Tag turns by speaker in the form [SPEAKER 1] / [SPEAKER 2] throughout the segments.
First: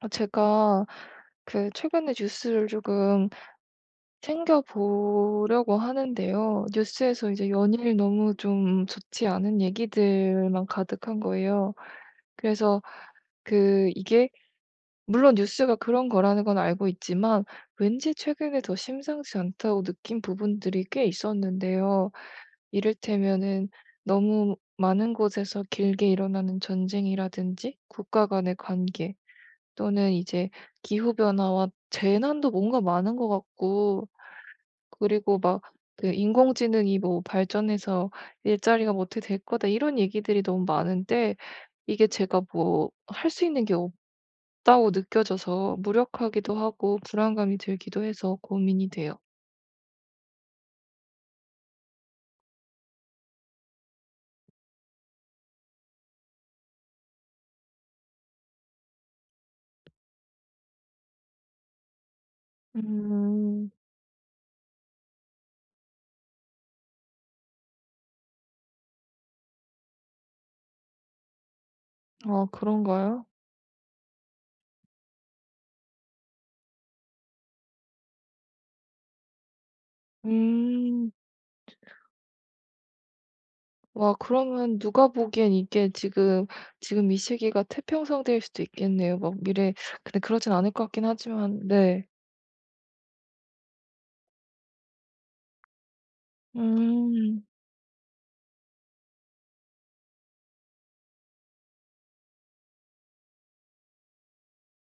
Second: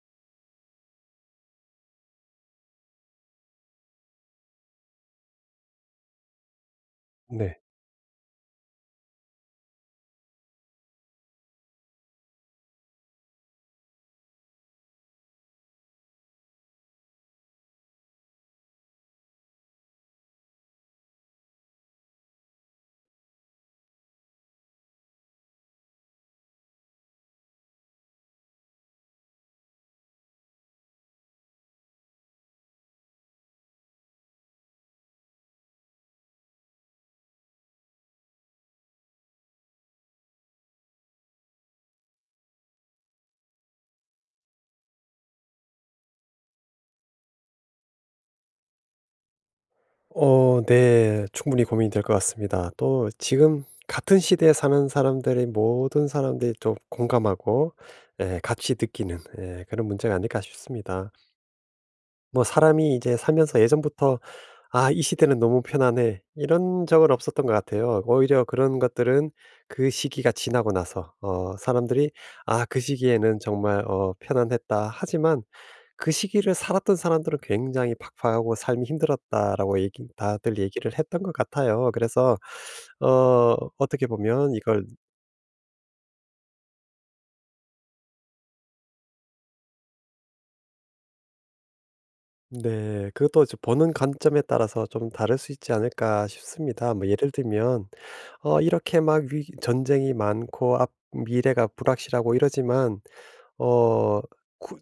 [SPEAKER 1] 아, 제가 그 최근에 뉴스를 조금 챙겨 보려고 하는데요. 뉴스에서 이제
[SPEAKER 2] 네.
[SPEAKER 1] 연일 너무 좀 좋지 않은 얘기들만 가득한 거예요. 그래서 그 이게 물론 뉴스가 그런 거라는 건 알고 있지만, 왠지 최근에 더 심상치 않다고 느낀 부분들이 꽤 있었는데요. 이를테면은 너무 많은 곳에서 길게 일어나는 전쟁이라든지, 국가 간의 관계, 또는 이제 기후 변화와 재난도 뭔가 많은 것 같고, 그리고 막 그 인공지능이 뭐 발전해서 일자리가 뭐 어떻게 될 거다 이런 얘기들이 너무 많은데, 이게 제가 뭐 할 수 있는 게 없다고 느껴져서 무력하기도 하고 불안감이 들기도 해서 고민이 돼요.
[SPEAKER 2] 네. 충분히 고민이 될 것 같습니다. 또 지금 같은 시대에 사는 사람들이 모든 사람들이 좀 공감하고, 예, 같이 느끼는, 예, 그런 문제가 아닐까 싶습니다. 뭐 사람이 이제 살면서
[SPEAKER 1] 음.
[SPEAKER 2] 예전부터 '아, 이 시대는 너무 편안해.' 이런 적은 없었던 것 같아요. 오히려 그런 것들은 그 시기가 지나고 나서 사람들이
[SPEAKER 1] 아,
[SPEAKER 2] '아, 그
[SPEAKER 1] 그런가요?
[SPEAKER 2] 시기에는 정말 편안했다.' 하지만 그 시기를 살았던 사람들은 굉장히 팍팍하고 삶이 힘들었다라고 얘기 다들 얘기를
[SPEAKER 1] 음.
[SPEAKER 2] 했던 것 같아요. 그래서 어떻게
[SPEAKER 1] 와,
[SPEAKER 2] 보면
[SPEAKER 1] 그러면
[SPEAKER 2] 이걸.
[SPEAKER 1] 누가 보기엔 이게 지금 이 시기가 태평성대일 수도 있겠네요. 막 미래, 근데 그러진 않을 것 같긴 하지만 네.
[SPEAKER 2] 네, 그것도 이제 보는 관점에 따라서 좀 다를 수 있지 않을까 싶습니다. 뭐 예를
[SPEAKER 1] 음.
[SPEAKER 2] 들면 이렇게 막 위 전쟁이 많고 앞 미래가 불확실하고 이러지만, 어 구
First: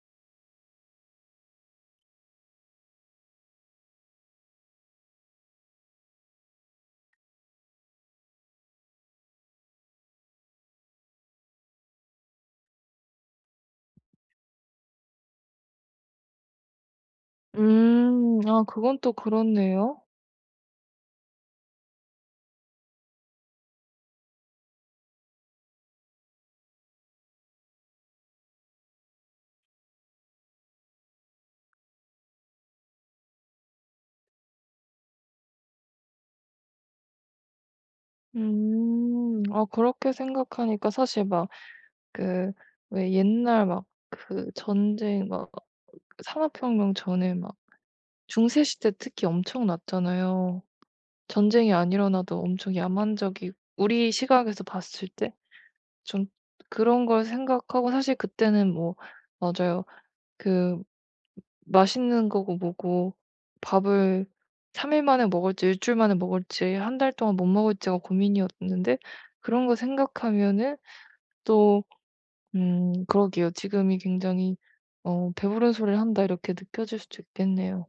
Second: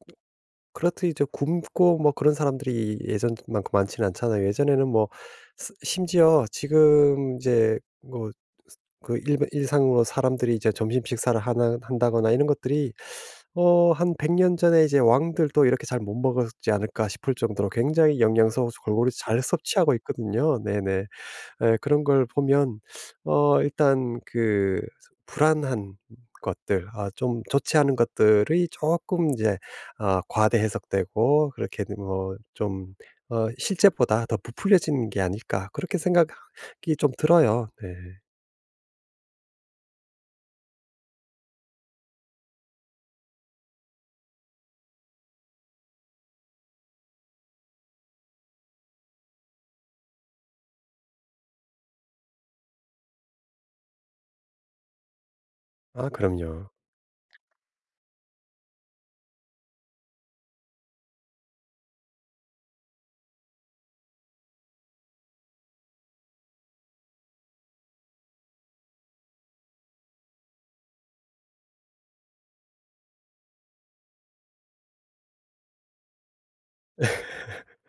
[SPEAKER 2] 그렇듯 이제 굶고 뭐 그런 사람들이 예전만큼 많지는 않잖아요. 예전에는 뭐 스 심지어 지금 이제 뭐 그 일 일상으로 사람들이 이제 점심 식사를 하나 한다거나 이런 것들이, 한 100년 전에 이제 왕들도 이렇게 잘 못 먹었지 않을까 싶을 정도로 굉장히
[SPEAKER 1] 음. 아,
[SPEAKER 2] 영양소
[SPEAKER 1] 그건
[SPEAKER 2] 골고루
[SPEAKER 1] 또
[SPEAKER 2] 잘 섭취하고
[SPEAKER 1] 그렇네요.
[SPEAKER 2] 있거든요. 네네. 예, 그런 걸 보면 일단 그 불안한 것들, 좀 좋지 않은 것들이 조금 이제 과대 해석되고, 그렇게 뭐좀 '실제보다 더 부풀려지는 게 아닐까.' 그렇게 생각이 좀 들어요. 네.
[SPEAKER 1] 음. 아, 그렇게 생각하니까 사실 막 그 왜 옛날 막 그 전쟁 막 산업혁명 전에 막 중세 시대 특히 엄청 났잖아요. 전쟁이 안 일어나도 엄청 야만적이고 우리 시각에서 봤을 때.
[SPEAKER 2] 아,
[SPEAKER 1] 좀
[SPEAKER 2] 그럼요.
[SPEAKER 1] 그런 걸 생각하고, 사실 그때는 뭐 맞아요. 그 맛있는 거고 뭐고 밥을 3일 만에 먹을지 일주일 만에 먹을지 한 달 동안 못 먹을지가 고민이었는데, 그런 거 생각하면은 또, 그러게요. '지금이 굉장히 배부른 소리를 한다.' 이렇게 느껴질 수도 있겠네요.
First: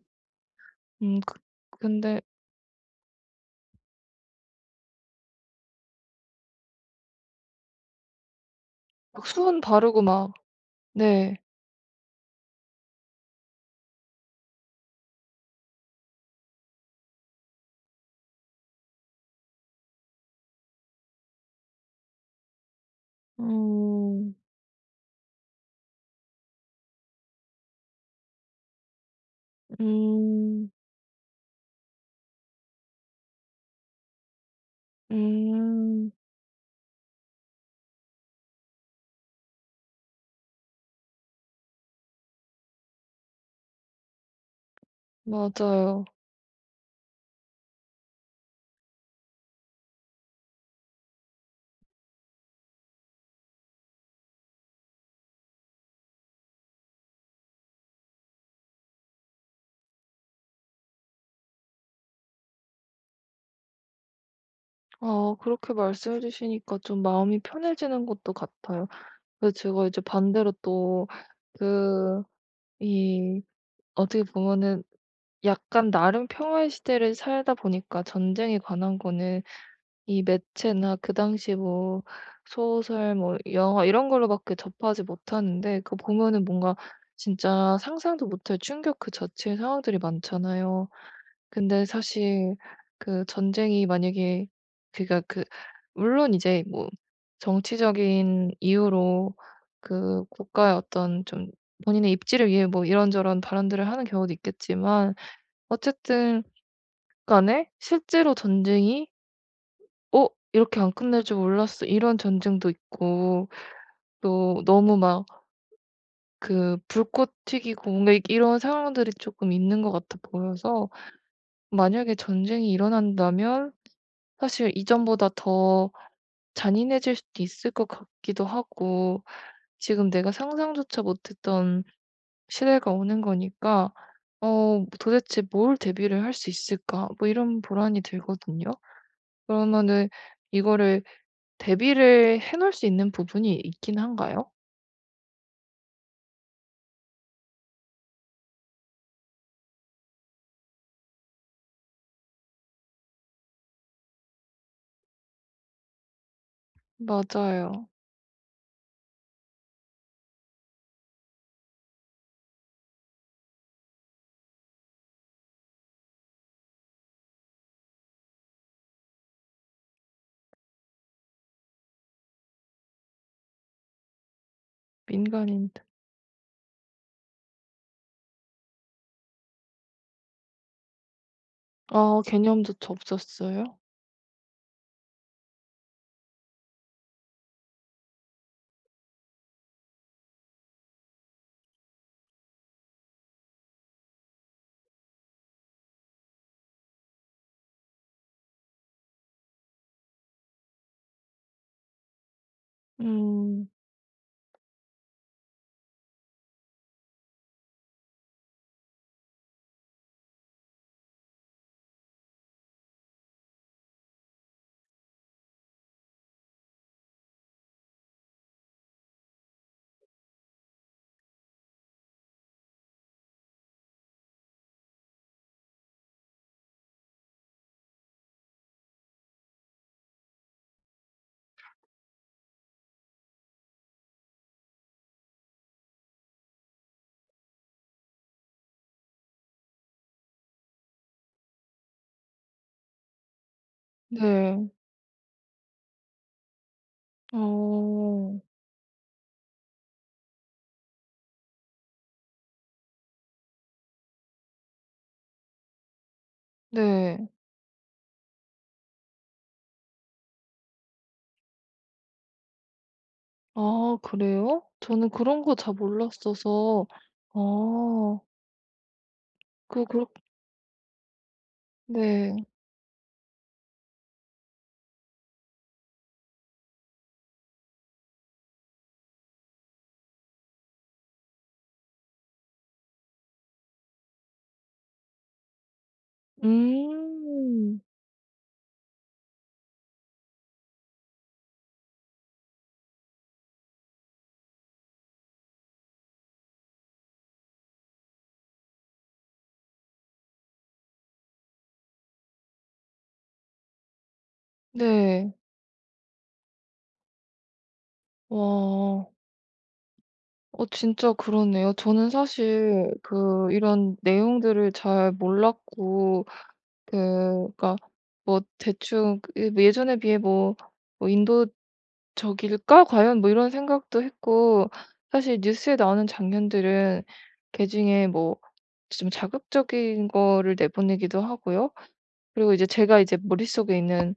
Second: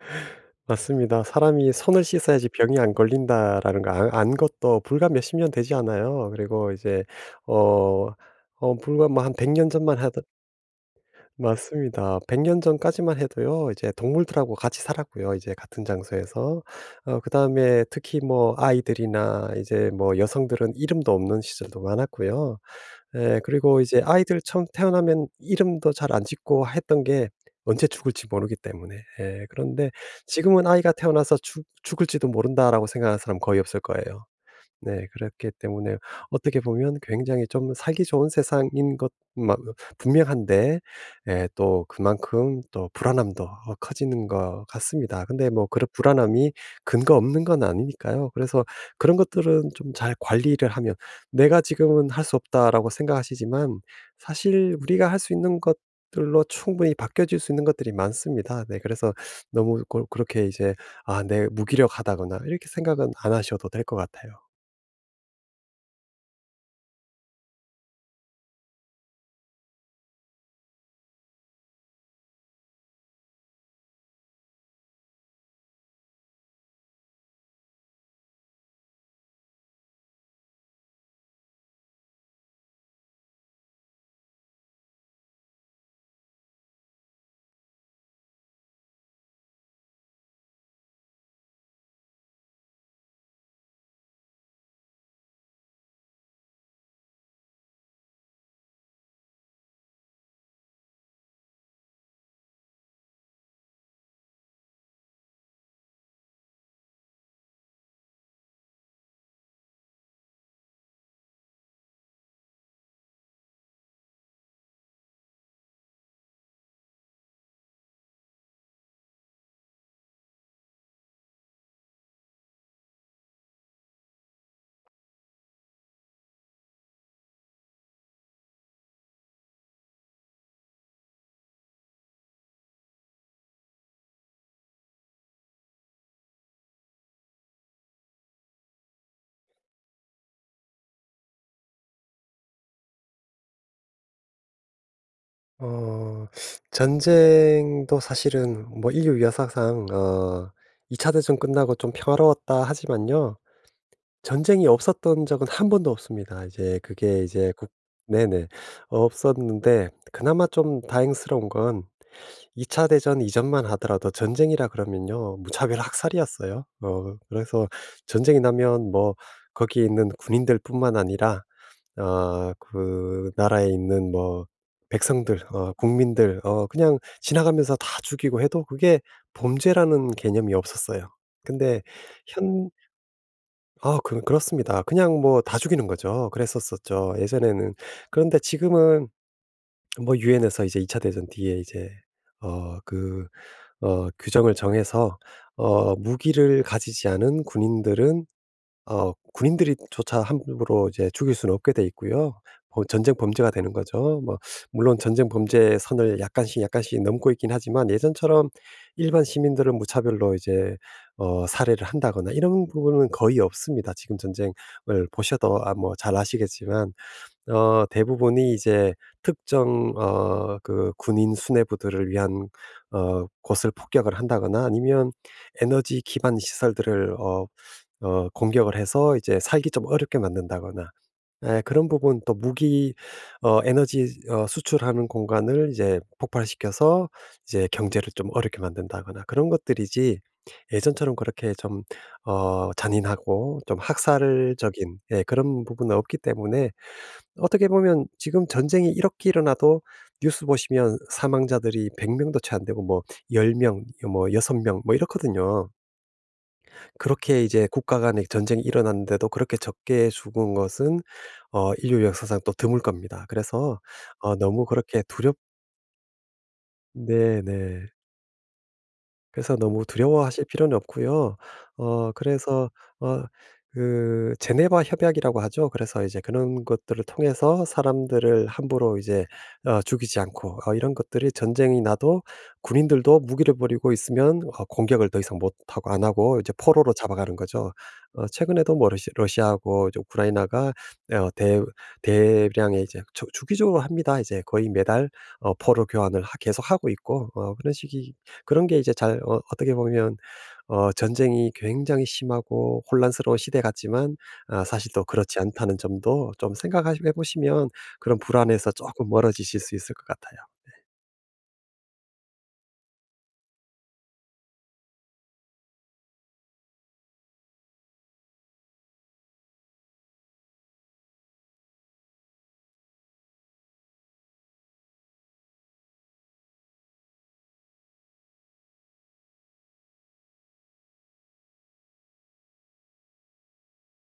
[SPEAKER 2] 맞습니다.
[SPEAKER 1] 그
[SPEAKER 2] 사람이 '손을
[SPEAKER 1] 근데
[SPEAKER 2] 씻어야지 병이 안 걸린다.'라는 거 아 안안 것도 불과 몇 십 년 되지 않아요. 그리고 이제 어 불과 뭐
[SPEAKER 1] 막
[SPEAKER 2] 한 100
[SPEAKER 1] 수분
[SPEAKER 2] 년 전만
[SPEAKER 1] 바르고
[SPEAKER 2] 하던.
[SPEAKER 1] 막 네.
[SPEAKER 2] 맞습니다. 100년 전까지만 해도요. 이제 동물들하고 같이 살았고요, 이제 같은 장소에서. 그다음에 특히 뭐 아이들이나 이제 뭐 여성들은 이름도 없는 시절도 많았고요. 예, 그리고 이제
[SPEAKER 1] 음.
[SPEAKER 2] 아이들 처음 태어나면 이름도 잘 안 짓고 했던 게 언제 죽을지 모르기 때문에. 예, 그런데 지금은
[SPEAKER 1] 음.
[SPEAKER 2] '아이가 태어나서 죽 죽을지도 모른다.'라고 생각하는 사람 거의 없을 거예요. 네. 그렇기 때문에
[SPEAKER 1] 음.
[SPEAKER 2] 어떻게 보면 굉장히 좀 살기 좋은 세상인 것 마 분명한데, 예, 또 그만큼 또 불안함도 커지는 것 같습니다. 근데 뭐 그런
[SPEAKER 1] 맞아요.
[SPEAKER 2] 불안함이 근거 없는 건 아니니까요. 그래서 그런 것들은 좀 잘 관리를 하면 '내가 지금은 할 수 없다.'라고 생각하시지만, 사실 우리가 할 수 있는 것들로 충분히 바뀌어질 수 있는 것들이 많습니다. 네. 그래서 너무 고 그렇게 이제 '아, 내 무기력하다.'거나 이렇게 생각은 안 하셔도 될 것 같아요.
[SPEAKER 1] 아, 그렇게 말씀해 주시니까 좀 마음이 편해지는 것도 같아요. 근데 제가 이제 반대로 또 그 이 어떻게 보면은 약간 나름 평화의 시대를 살다 보니까, 전쟁에 관한 거는 이 매체나 그 당시 뭐 소설 뭐 영화 이런 걸로밖에 접하지 못하는데, 그거 보면은 뭔가 진짜 상상도 못할 충격 그 자체의 상황들이 많잖아요. 근데 사실 그 전쟁이 만약에 그니까 그 물론 이제 뭐 정치적인 이유로 그 국가의 어떤 좀 본인의 입지를 위해 뭐 이런저런 발언들을 하는 경우도 있겠지만, 어쨌든 간에 실제로 전쟁이 '어 이렇게 안 끝날 줄 몰랐어.' 이런 전쟁도 있고, 또 너무 막 그 불꽃 튀기고 뭔가 이런 상황들이 조금 있는 것 같아 보여서, 만약에 전쟁이 일어난다면 사실 이전보다 더 잔인해질 수도 있을 것 같기도 하고, 지금 내가 상상조차 못했던 시대가 오는 거니까 '어 뭐 도대체 뭘 대비를 할 수 있을까?' 뭐 이런 불안이 들거든요. 그러면은 이거를 대비를 해 놓을 수 있는 부분이 있긴 한가요?
[SPEAKER 2] 어 전쟁도 사실은 뭐 인류 역사상 이 차 대전 끝나고 좀 평화로웠다 하지만요. 전쟁이 없었던 적은 한 번도 없습니다. 이제 그게 이제 국
[SPEAKER 1] 맞아요.
[SPEAKER 2] 네네. 없었는데 그나마 좀 다행스러운 건, 이차 대전 이전만 하더라도 전쟁이라 그러면요, 무차별 학살이었어요. 그래서 전쟁이 나면 뭐 거기 있는 군인들뿐만 아니라 그 나라에 있는 뭐 백성들
[SPEAKER 1] 민간인들.
[SPEAKER 2] 국민들 그냥 지나가면서 다 죽이고 해도 그게 범죄라는 개념이 없었어요. 근데
[SPEAKER 1] 아,
[SPEAKER 2] 현
[SPEAKER 1] 개념조차 없었어요?
[SPEAKER 2] 아 그 그렇습니다. 그냥 뭐 다 죽이는 거죠. 그랬었었죠, 예전에는. 그런데 지금은 뭐 유엔에서 이제 2차 대전 뒤에 이제 어 그 규정을 정해서 무기를 가지지 않은 군인들은 군인들이 조차 함부로 이제 죽일 수는 없게 돼 있고요. 전쟁 범죄가
[SPEAKER 1] 음.
[SPEAKER 2] 되는 거죠. 뭐 물론 전쟁 범죄의 선을 약간씩 약간씩 넘고 있긴 하지만, 예전처럼 일반 시민들을 무차별로 이제 살해를 한다거나 이런 부분은 거의 없습니다. 지금 전쟁을 보셔도 뭐 잘 아시겠지만, 대부분이 이제 특정 군인 수뇌부들을 위한 곳을 폭격을 한다거나, 아니면 에너지 기반 시설들을 공격을 해서 이제 살기 좀 어렵게 만든다거나, 예, 그런 부분 또 무기 에너지 수출하는 공간을 이제 폭발시켜서 이제 경제를 좀 어렵게 만든다거나 그런 것들이지, 예전처럼 그렇게 좀 잔인하고 좀
[SPEAKER 1] 네.
[SPEAKER 2] 학살적인, 예, 그런 부분은 없기 때문에, 어떻게 보면
[SPEAKER 1] 어.
[SPEAKER 2] 지금 전쟁이 이렇게 일어나도 뉴스 보시면 사망자들이 100 명도 채 안 되고 뭐 10 명, 뭐 6 명 뭐 이렇거든요.
[SPEAKER 1] 네.
[SPEAKER 2] 그렇게 이제 국가 간의 전쟁이 일어났는데도 그렇게 적게 죽은 것은 인류 역사상 또 드물 겁니다. 그래서
[SPEAKER 1] 아, 그래요?
[SPEAKER 2] 너무 그렇게
[SPEAKER 1] 저는
[SPEAKER 2] 두렵
[SPEAKER 1] 그런 거 잘 몰랐어서. 아,
[SPEAKER 2] 네네. 그래서
[SPEAKER 1] 그
[SPEAKER 2] 너무
[SPEAKER 1] 그렇
[SPEAKER 2] 두려워하실 필요는 없고요.
[SPEAKER 1] 네.
[SPEAKER 2] 그래서 어 그 제네바 협약이라고 하죠. 그래서 이제 그런 것들을 통해서 사람들을 함부로 이제 죽이지 않고, 이런 것들이 전쟁이 나도 군인들도 무기를 버리고 있으면 공격을 더 이상 못하고 안 하고 이제 포로로 잡아가는 거죠.
[SPEAKER 1] 음.
[SPEAKER 2] 최근에도 뭐 러시아하고 이제 우크라이나가 대 대량의 이제 주 주기적으로 합니다. 이제 거의 매달 포로 교환을 하 계속하고 있고, 그런 게 이제 잘, 어떻게 보면 전쟁이 굉장히 심하고 혼란스러운 시대 같지만, 사실 또
[SPEAKER 1] 네.
[SPEAKER 2] 그렇지 않다는 점도 좀 생각해 보시면 그런 불안에서
[SPEAKER 1] 와.
[SPEAKER 2] 조금 멀어지실 수 있을 것 같아요.
[SPEAKER 1] 진짜 그러네요. 저는 사실 그 이런 내용들을 잘 몰랐고, 그 그니까 뭐 대충 그 예전에 비해 뭐 뭐 인도 '저길까 과연?' 뭐 이런 생각도 했고, 사실 뉴스에 나오는 장면들은 그중에 뭐 좀 자극적인 거를 내보내기도 하고요. 그리고 이제 제가 이제 머릿속에 있는,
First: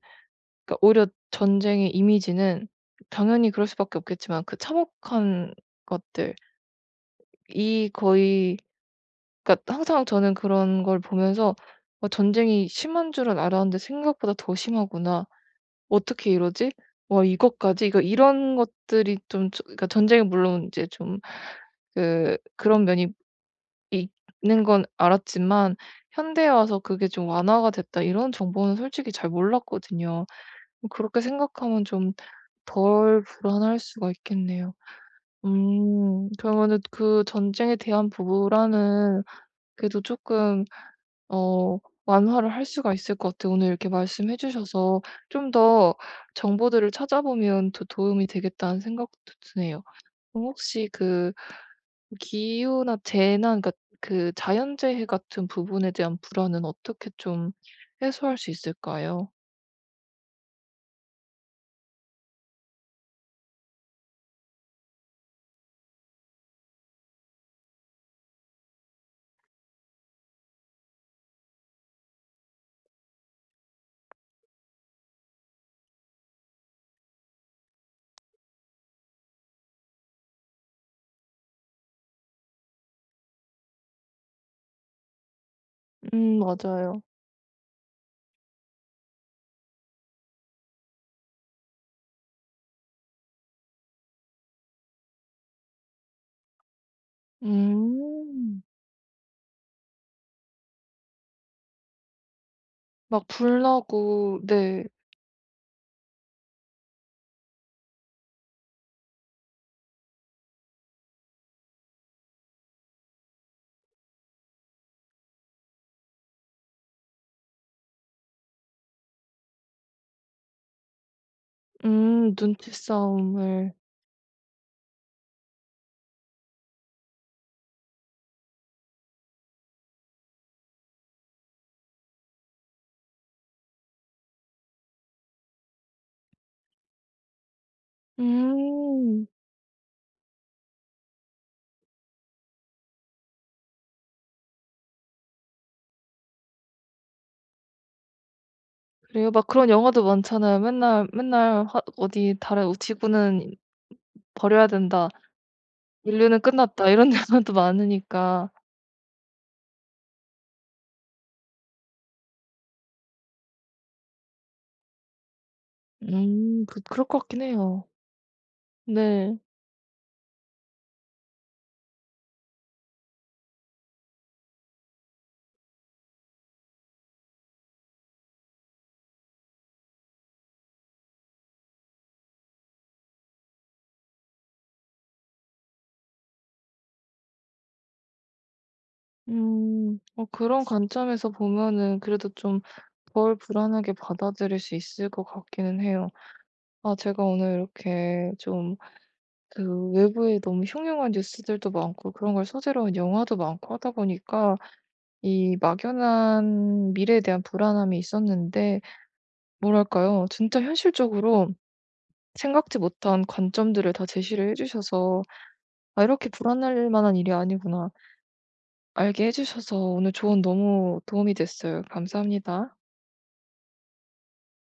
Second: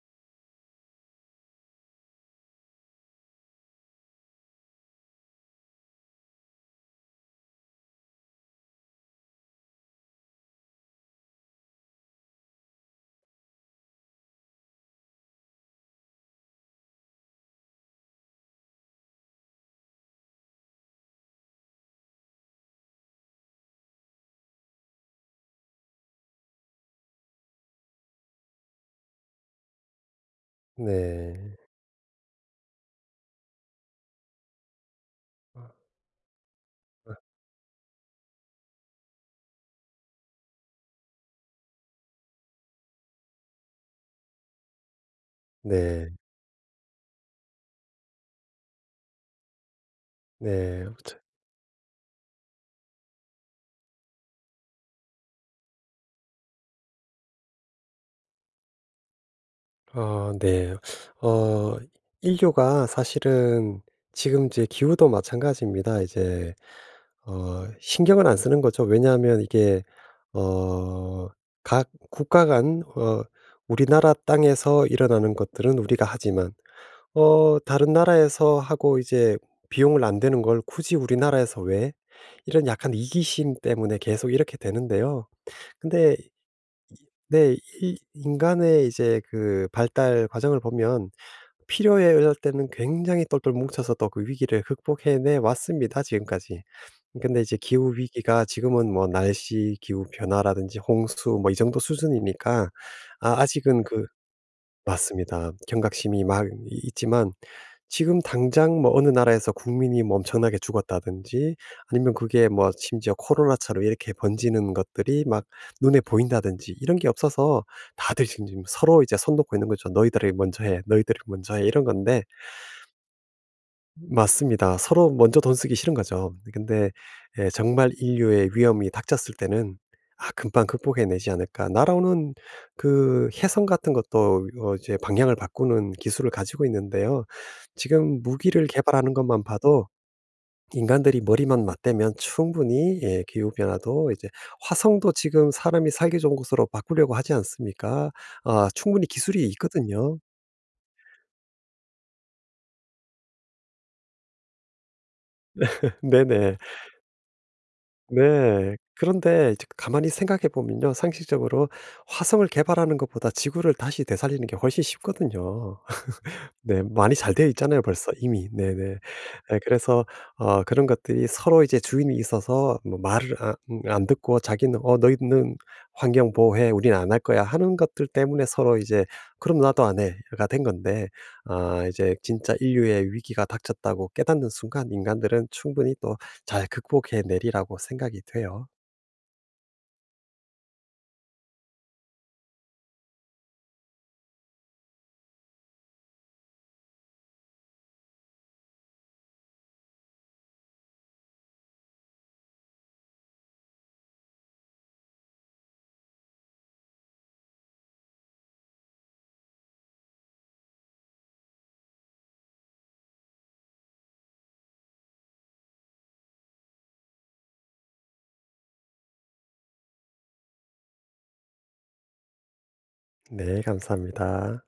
[SPEAKER 1] 그러니까 오히려 전쟁의 이미지는 당연히 그럴 수밖에 없겠지만 그 참혹한 것들 이 거의, 그러니까 항상 저는 그런 걸 보면서 '어 전쟁이 심한 줄은 알았는데 생각보다 더 심하구나.' '어떻게 이러지? 와 이것까지?' 이거 이런 것들이 좀 저, 그러니까 전쟁이 물론 이제 좀 그 그런 면이 있는 건 알았지만 '현대에 와서 그게 좀 완화가 됐다.' 이런 정보는 솔직히 잘 몰랐거든요. 뭐 그렇게
[SPEAKER 2] 네.
[SPEAKER 1] 생각하면 좀 덜 불안할 수가 있겠네요.
[SPEAKER 2] 아,
[SPEAKER 1] 그러면은
[SPEAKER 2] 아,
[SPEAKER 1] 그 전쟁에 대한 불안은 그래도 조금 어 완화를 할 수가 있을 것 같아요. 오늘 이렇게 말씀해 주셔서 좀 더
[SPEAKER 2] 네.
[SPEAKER 1] 정보들을 찾아보면 더 도움이 되겠다는 생각도 드네요. 그럼
[SPEAKER 2] 네.
[SPEAKER 1] 혹시
[SPEAKER 2] 저
[SPEAKER 1] 그 기후나 재난, 그러니까 그 자연재해 같은 부분에 대한 불안은 어떻게 좀 해소할 수 있을까요?
[SPEAKER 2] 네. 어 인류가 사실은 지금 이제 기후도 마찬가지입니다. 이제 신경을 안 쓰는 거죠. 왜냐하면 이게 어 각 국가 간, 우리나라 땅에서 일어나는 것들은 우리가 하지만 다른 나라에서 하고, 이제 비용을 안 되는 걸 굳이 우리나라에서 왜? 이런 약간 이기심 때문에 계속 이렇게 되는데요. 근데,
[SPEAKER 1] 맞아요.
[SPEAKER 2] 네, 이 인간의 이제 그 발달 과정을 보면, 필요에 의할 때는 굉장히 똘똘 뭉쳐서 또 그 위기를 극복해내 왔습니다, 지금까지. 근데 이제 기후 위기가
[SPEAKER 1] 음.
[SPEAKER 2] 지금은 뭐 날씨 기후 변화라든지 홍수 뭐 이 정도 수준이니까,
[SPEAKER 1] 막
[SPEAKER 2] 아,
[SPEAKER 1] 불
[SPEAKER 2] 아직은
[SPEAKER 1] 나고 네.
[SPEAKER 2] 맞습니다. 경각심이 막 이 있지만 지금 당장 뭐 어느 나라에서 국민이 뭐 엄청나게 죽었다든지, 아니면 그게 뭐 심지어 코로나처럼 이렇게 번지는 것들이 막 눈에 보인다든지 이런 게 없어서 다들 지금 서로 이제 손 놓고 있는 거죠. "너희들이 먼저 해. 너희들이 먼저 해." 이런 건데,
[SPEAKER 1] 눈치 싸움을.
[SPEAKER 2] 맞습니다. 서로 먼저 돈 쓰기 싫은 거죠. 근데, 예, 정말 인류의 위험이 닥쳤을 때는 '아, 금방 극복해내지 않을까.' 날아오는 그 혜성 같은 것도 이제 방향을 바꾸는 기술을 가지고 있는데요. 지금 무기를 개발하는
[SPEAKER 1] 음.
[SPEAKER 2] 것만 봐도 인간들이 머리만 맞대면 충분히, 예, 기후 변화도 이제 화성도 지금 사람이 살기 좋은 곳으로 바꾸려고 하지 않습니까? 아, 충분히
[SPEAKER 1] 그래요?
[SPEAKER 2] 기술이
[SPEAKER 1] 막 그런 영화도
[SPEAKER 2] 있거든요.
[SPEAKER 1] 많잖아요. 맨날 맨날 화 어디 다른 지구는 '버려야 된다. 인류는
[SPEAKER 2] 네네.
[SPEAKER 1] 끝났다.' 이런 영견도 많으니까.
[SPEAKER 2] 네. 그런데 이제 가만히 생각해 보면요, 상식적으로 화성을 개발하는 것보다 지구를 다시 되살리는 게 훨씬 쉽거든요.
[SPEAKER 1] 그
[SPEAKER 2] 네.
[SPEAKER 1] 그럴
[SPEAKER 2] 많이
[SPEAKER 1] 것
[SPEAKER 2] 잘
[SPEAKER 1] 같긴
[SPEAKER 2] 되어 있잖아요
[SPEAKER 1] 해요.
[SPEAKER 2] 벌써 이미. 네네.
[SPEAKER 1] 네.
[SPEAKER 2] 네, 그래서 그런 것들이 서로 이제 주인이 있어서 뭐 말을 안 듣고, 자기는 너희는 환경 보호해. 우리는 안 할 거야." 하는 것들 때문에 서로 이제 "그럼 나도 안 해."가 된 건데, 아, 이제 진짜 인류의 위기가 닥쳤다고 깨닫는 순간 인간들은 충분히 또 잘 극복해 내리라고 생각이 돼요.
[SPEAKER 1] 음. 그런 관점에서 보면은 그래도 좀 덜 불안하게 받아들일 수 있을 것 같기는 해요. 아, 제가 오늘 이렇게 좀 그 외부에 너무 흉흉한 뉴스들도 많고 그런 걸 소재로 한 영화도 많고 하다 보니까 이 막연한 미래에 대한 불안함이 있었는데, 뭐랄까요? 진짜 현실적으로 생각지 못한 관점들을 다 제시를 해 주셔서, 아, 이렇게 불안할 만한 일이 아니구나. 알게 해 주셔서 오늘 조언 너무 도움이 됐어요. 감사합니다.
[SPEAKER 2] 네. 감사합니다.